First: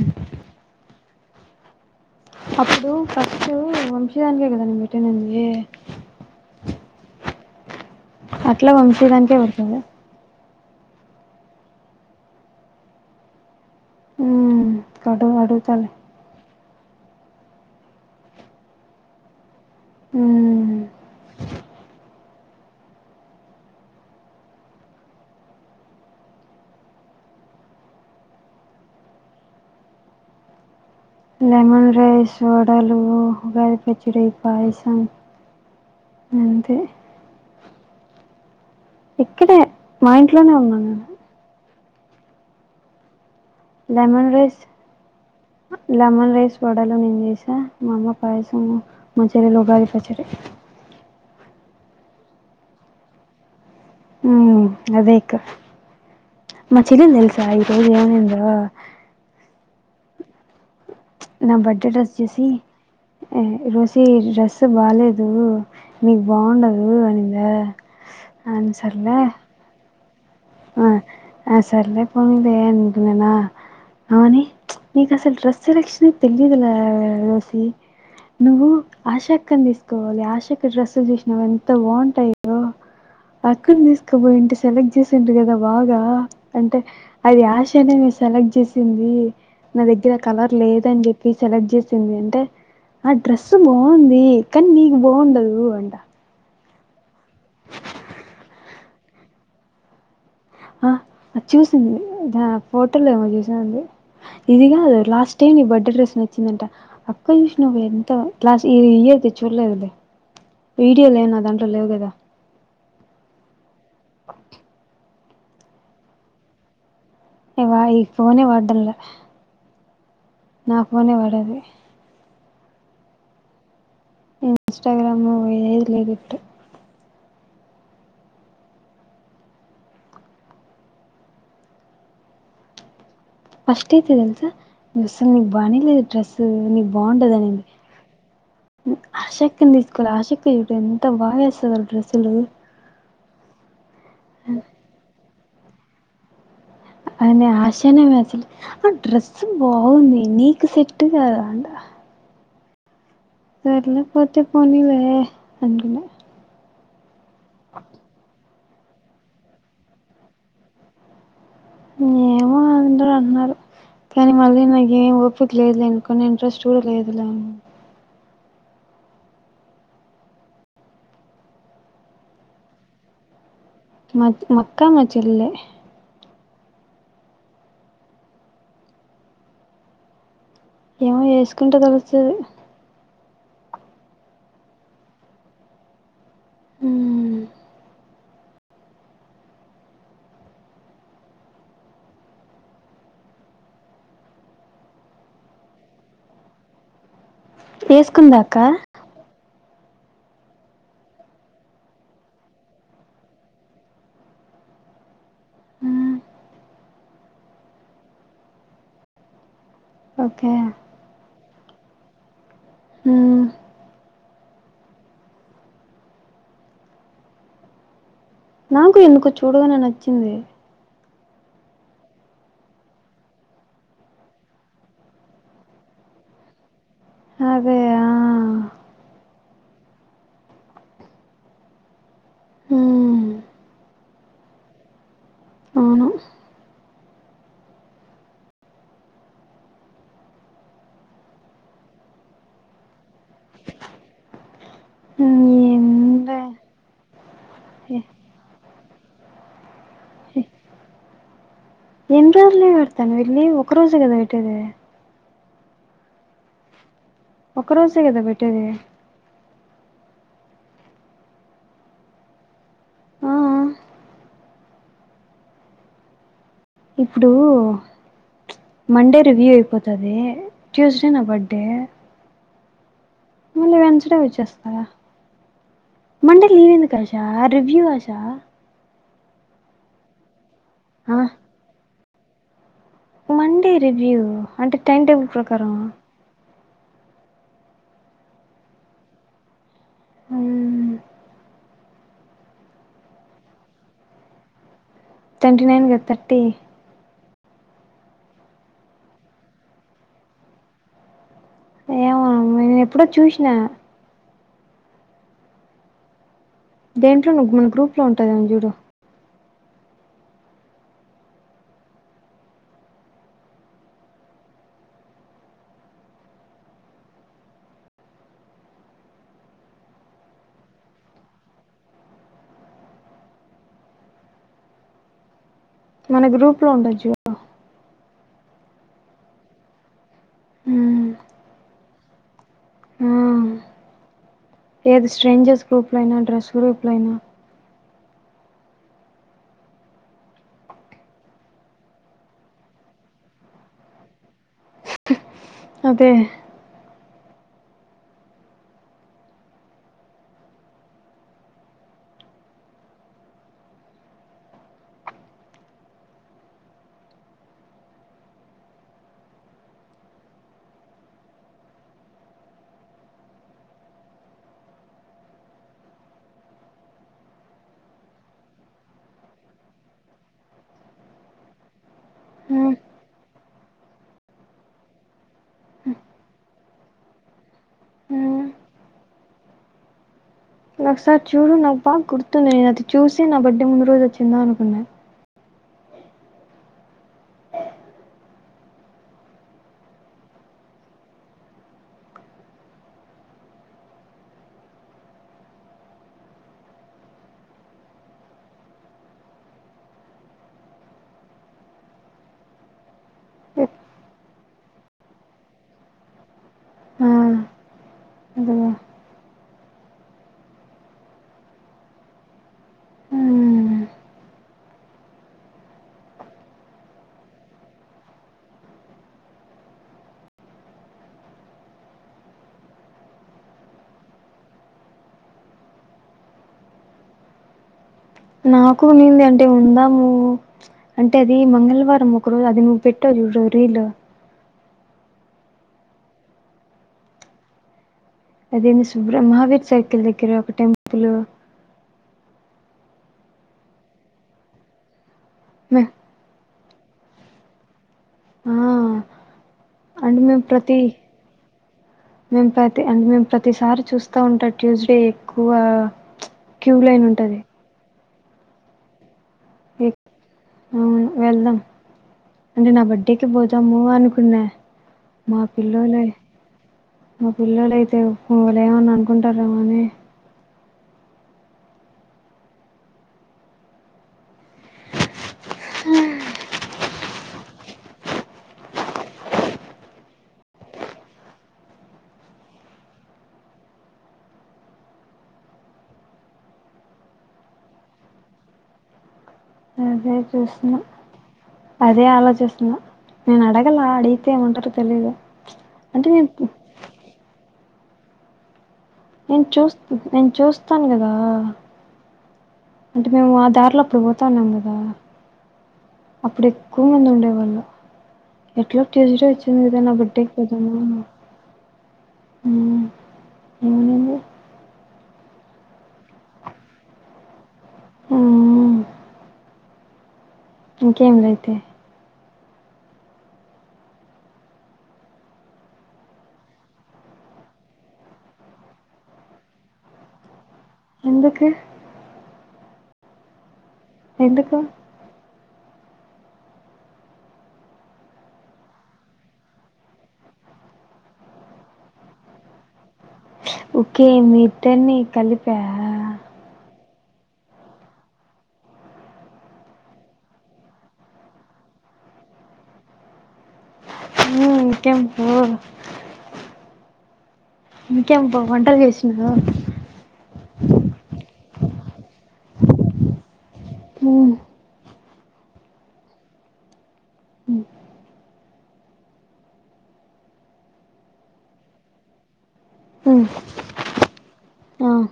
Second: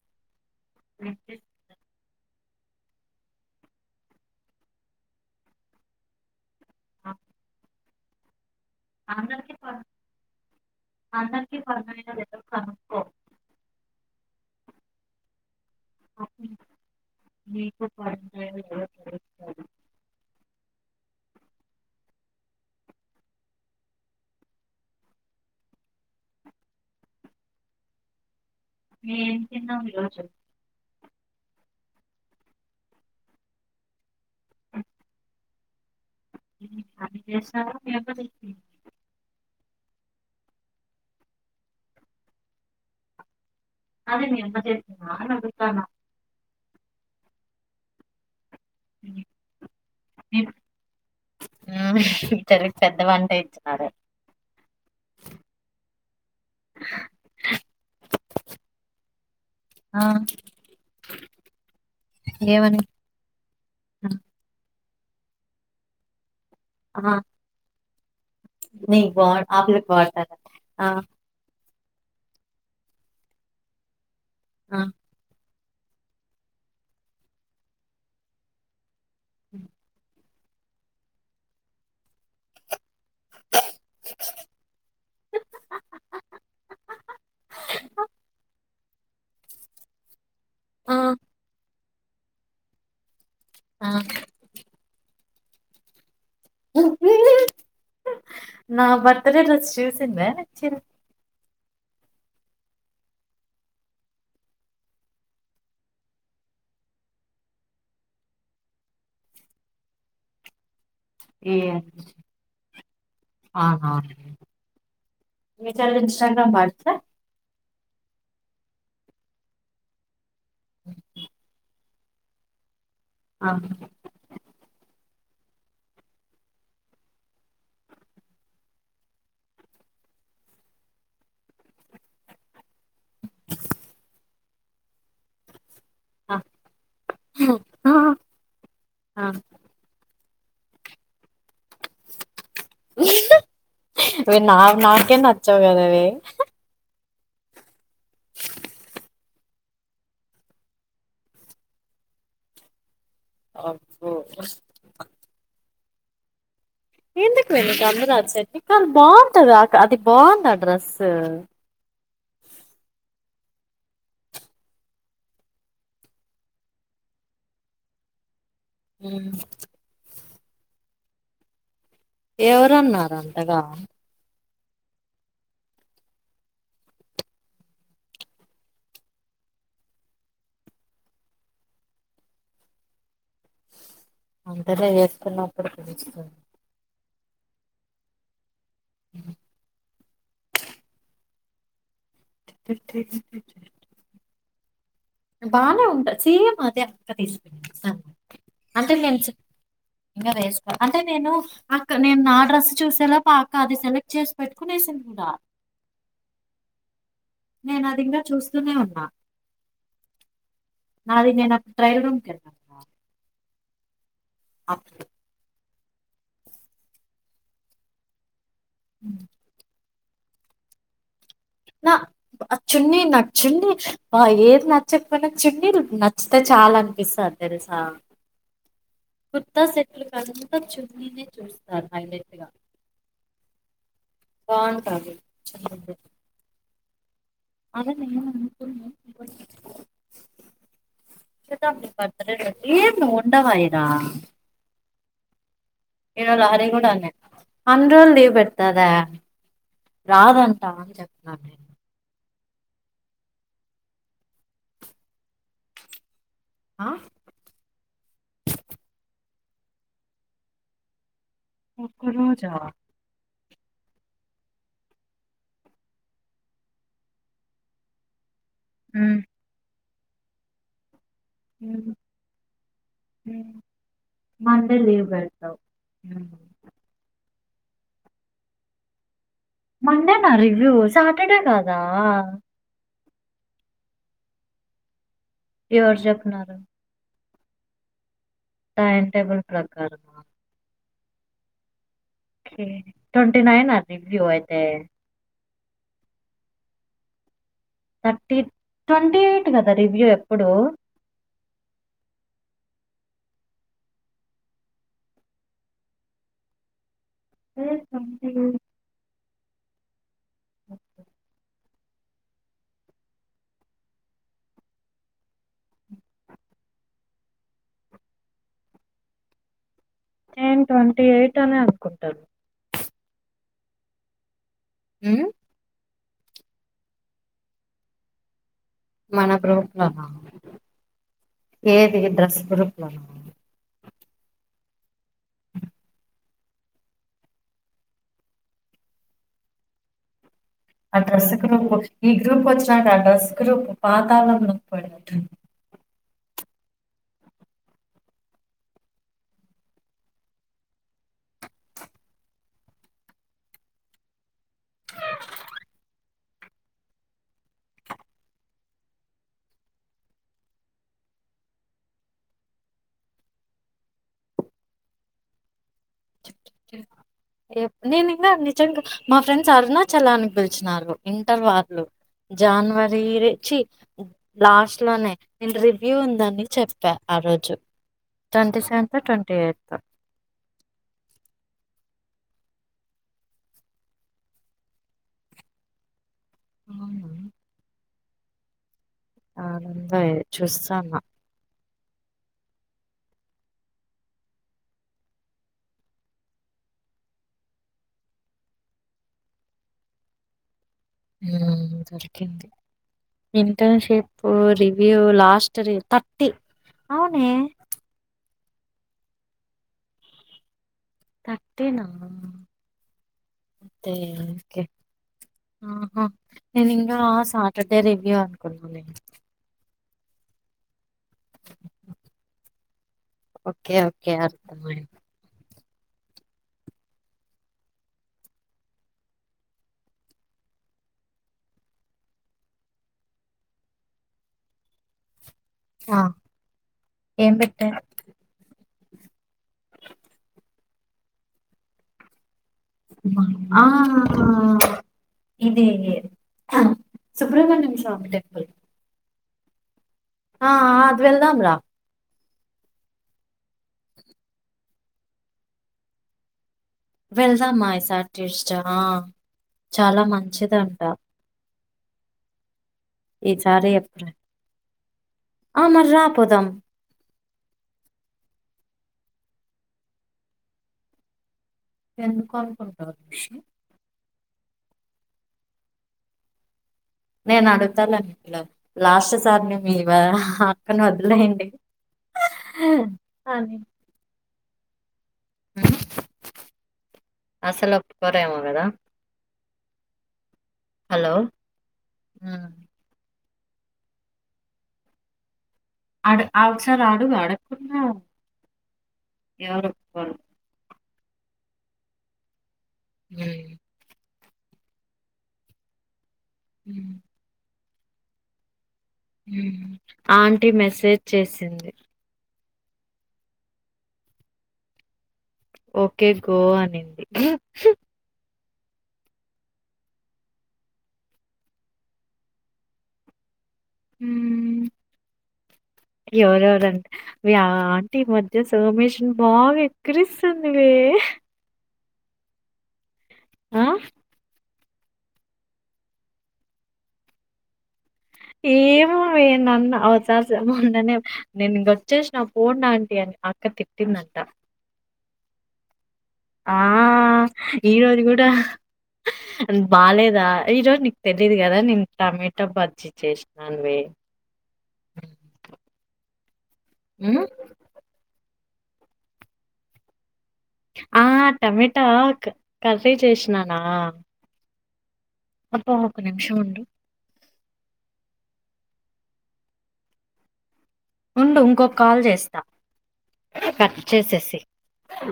ఆ ే అప్పుడు ఫస్ట్ వంశధానికే కదా నేను పెట్టనంది ఆ అత్ అట్లా వంశీ దానికే పడుతది అందరికీ పడుతుందా లేదో కనుక్కో ఉ కడు అడుగుతలే కు హు ఏం తిన్నావు ఈ రోజు లేమన్ రైస్ వడాలు గా కిచిడి పాయసం అంతే అట్లా చేసిన తినక వో ఇక్కడే మా ఇంట్లోనే ఉన్నా నేను అదే లేమన్ మీ అమ్మ రైస్ చేసిందా అని అడుగుతాన్న లేమన్ రైస్ వడలు నేను చేసా మా అమ్మ పాయ సం మా మీ చెల్లెలు ఉగాది పచ్చడ చెల్లికి పెద్ద వంటే ఇచ్చినరు ఉ అదేకా మా చెల్లెలు తెల్సా ఈరోోజ ఏమాఇందో ఆ నా బడే రస్ చేసి ఏమని అ రోసి రస్ బాలేదు ని బాగుండదు అనింద ని బ ఆలు పటి ఆ అస్ సర్లేేపోనీద ఏ అంటన్నానా అనే ఆ మీ కాసలు ట్రస్ సెలక్షన్ తెలిదల దసి నువ్వు ఆశక్కని తీసుకోవాలి ఆశ క్కడ డ్రస్ చసిన ఎంత బాగుంటాయో అక్కడ తీసుకుపోయి ఇంటి సెలెక్ట్ చే ఇది నా దగ్గర కలర్ లేద ఆ అని చెప్పి సెలెక్ట్ చేస్త ఉంది అంటే అ డ్రెస్ ఆ బాగుంది కానీ నీకు బాగుండదు ఉ అంట ఉ నా బర్తడే డ్రెస్ చూస్వారా చిర్ ఆ అది చూసింది ఫోటోలో ఏమో చూసింది ఇది కాదు లాస్ట్ టైం నీ బర్త్డే డ్రెస్ నచ్చిందంట అక్క చూసిన ఒక ఎంత లాస్ట్ ఇయర్ది చూడలేదు అది ఏ వీడియోలేనాదాంట లేయ కదా వమీ చాలే ఇన్స్టాగ్రమ్ వాడుతదా వా ఈ ఫోనే వాడతారు కదా నాకు ఫోన్ ఏ వడేది ఆ ఇన్స్టగ్రాముదులుదుట్ మి సుల్ నిబాణి దు డ్రెస్ నీ బాగుంటది అనేది ఆ ఆ ఆశక్తిని తీసుకోవాలి ఆశక్తి ఇప్పుడు ఎంత బాగాస్తది డ్డ్రెస్సులు అ నా నా కేనా చ్చగాదవే అయిన ఆశ జనమ అస ఆ డ్రెస్ బాగుంది నీకు సెట్ కాదు అంటా సర్లే అబ్బో పోతే పోనీ వే అంటే ఎందుకువే కమ్ రాకి కాళ బాగుంటది అది బాగుంది డ్రస్ ఏమో అందరు అంటున్నారు కానీ మళ్ళీ నాకు ఏం ఓపిక లేదులేనుకున్ని ఇంట్రెస్ట్ కూడా లేదులే హ ఎవరున్నారు అంతగా మ మక్కా మచ్చల్లే ఏమో వేసుకుంటే తెలుస్తది అంటనే వేస్తున్నప్పుడు తెలుస్తుంది అ బాగానే ఉంటా సీఎ అదే అక్క తీసుకు వేసుకుందాకా ఇంకా వేసుకో అంటే నేను అక్క నేను నా డ్రస్ చూసేలా అక్క అది సెలెక్ట్ చేసి పెట్టుకునే వేసింది కూడా నేను ఆ దగ్గర చూస్తూనే ఉన్నా ఓకే ఫైల్ రూమ్ కలర్ అప్పు నాకు ఎందుకు చూడగానే నచ్చ చోరే నా చున్నీ న చున్నీ ఏది నచ్చకపోయినా చున్నీ నచ్చితే చాలా అ స తె అదే రసా ఆ కుత్తా సెట్లు కదంతా చూన్న చూస్తారు హైలెట్గా హ్మ్ బాగుంటదు అవును అలా నే ఇదా అ పతుడ ను ఉండవయరా ఈ ఎందే రోజు హర కూడా అ అన్ని రోజులు లీవ్ పెడతదా రాదంటా అని చెప్తున్నాను నేను ఎన్ని రోజులు పెడతాను లీవ్ ఒక రోజు కదా పెట్టది ఆ ఒక రోజే కదా పెట్టేది ఒక రోజా ఆ ఇప్పుడు మండే రివ్యూ అయిపోంది అదే ట్యూస్ నా బర్డే మళ్ళీ వెన్స్ డే మండే వచ్చేస్తారా లీవ్ పెడతావు మండే లీవ్ ఎందుకు ఆషా ర్ రివ్యూ ఆశ మండే నా రి వ్యూ ఆ సాటర్డే కాదా ఆ మండే రివ్యూ అంటే టైం టేబుల్ ప్రకారం ఎవర్ జప్పన్నారు టైమ్ టెబుల్ ప్రకరమ్ అవును ఓకే ట్వెంటీ నైన్ అది రివ్యూ అయితే ట్వంటీ నైన్ గాదు థర్టీ థర్టీ ట్వంటీ ఎయిట్ కదా రివ్యూ ఎప్పుడు ఏమో నేను ఎప్పుడో చూసినా దేంట్లో నువ్వు మన గ్రూప్ లో ఉంటది ఏమో చూడు ఓకే నేన్ ట్వంటీ ఎయిట్ అని అనుకుంటాను ఉ మన గ్రూప్ లో ఉండొచ్చు మన గ్రూప్ లోన మ్మ్. ఏది డ్రస్ గ్రూప్ లోన ఆ ఏది స్ట్రేంజర్స్ గ్రూప్లో అయినా డ్రెస్ గ్రూప్లో అయినా ఆ డ్రస్ గ్రూప్ ఈ గ్రూప్ వచ్చినడు ఆ డ్రస్ గ్రూప్ పాతాలంలోకి పడింది అదే నేను ఇంకా నిజంగా మా ఫ్రెండ్స్ అరుణ చలానికి పిలిచిన ఇంటర్ వాళ్లు మ్మ్. జనవరి రచ్చి లాస్ట్ లోనే నేను రివ్యూ ఉందని చెప్పా ఆ రోజు మ్మ్. ట్వంటీ సెవెన్ ట్వంటీ ఎయిత్ ఒక ఒకసారి చూడు నాకు బాగా గుర్తుంది. నేను అది చూసి నా బర్త్డే ముందు రోజు వచ్చిందా అనుకున్నాను. అవునా ఆనందాయ చూస్తాన్న ఊ దొరికింది ఇంటర్న్షిప్ రివ్యూ లాస్ట్ రి థర్టీ ఆ అవునే అదిగో థర్టీనా మ్మ్. అదే ఓకేహా నేను ఇంకా సాటర్డే రివ్యూ అనుకున్నాను నేను ఓకే ఓకే అర్థమయింది నాకు నింది అంటే ఉందాము అంటే అది మంగళవారం ఒక రోజు అది నువ్వు పెట్టవు చుడు రీలు ఆ ఏం పెట్ట అదేమి సుబ్రమహావీర్ సర్కిల్ దగ్గర ఒక టెంపుల్ ఆ ఇదే మే- ఇదే సుబ్రహమణ్యం స్వామి టెంపుల్ ఆ అంటే ఆ అది వెళదాం రా మేం ప్రతి అంటే మేము ప్రతిసారి చూస్తా ఉంటా ట్యూస్డే ఎక్కువ క్యూ లైన్ ఉంటది వెళ్దామాసార్ ఇస్తా ఎక్ చాలా మంచిది అంటా అవును వెళ్దాం అంటే నా బర్త్డే కి పోదాము ఎప్పుడు అనుకున్నా ఆ మర్ రాపోదాం ఆ పిల్లోడైతే పులే ఏమని అనుకుంటారేమో అని ఎందుకు అనుకుంటారు విష్ణు నేను అడుగుతానుని ఇలా లాస్ట్ సార్ని మీ అక్కను వదిలేయండి అని అసలు ఒప్పుకోరేమో కదా అదే చూస్తున్నా హలో అదే ఉమ్. ఆలోచిస్తున్నా నేను అడగల అడిగితే ఏమంటారు తెలిదు ఆడు ఔట్సైడ్ రాడు వాడే ఉన్నా నేను చూస్తూ నేను చూస్ వస్తాను కదా అంటే మేము ఆ దారిలో అప్పుడు పో తను ఉందిగా అప్పుడు ఎక్కువ ఉమ్. మంది ఉండేవాళ్ళు ఎట్లా ట్యూస్డే వచ్చింది కదా నా బర్డేకి ఆంటీ పోదామా మెసేజ్ చేసింది హ్మ్ ఏమనింది ఓకే గో అనింది హ్మ్ ఇంకేం లే అయితే హ్మ్ ఎవరెవరంటే మీ ఆంటీ మధ్య సోమేష్ బాగా వెకరిస్తుంది ను ఎందుకు ఆ ఎందుకు ఏమో వే అవసారిమనే నేను ఇకొచ్చేసి నా పోడిడాంట ఓకే మీతనే కలిప ఆ ఈరోజు కూడా బాలేదా ఈరోజు నీకు తెలీదు కదా నేను టమాటా బజ్జీ చేసానువి హ్మ్ ఇంకేం పో ఇంకే హో వండల్ చేస్తున్నావా ఆ టమేటా కర్రీ చేసినా నా హ్మ్ అబ్బా ఒక నిమిషం ఉండు హ్మ్ ఉండు ఇంకొక కాల్ చేస్తా హ్మ్ కట్ చేసేసి ఆ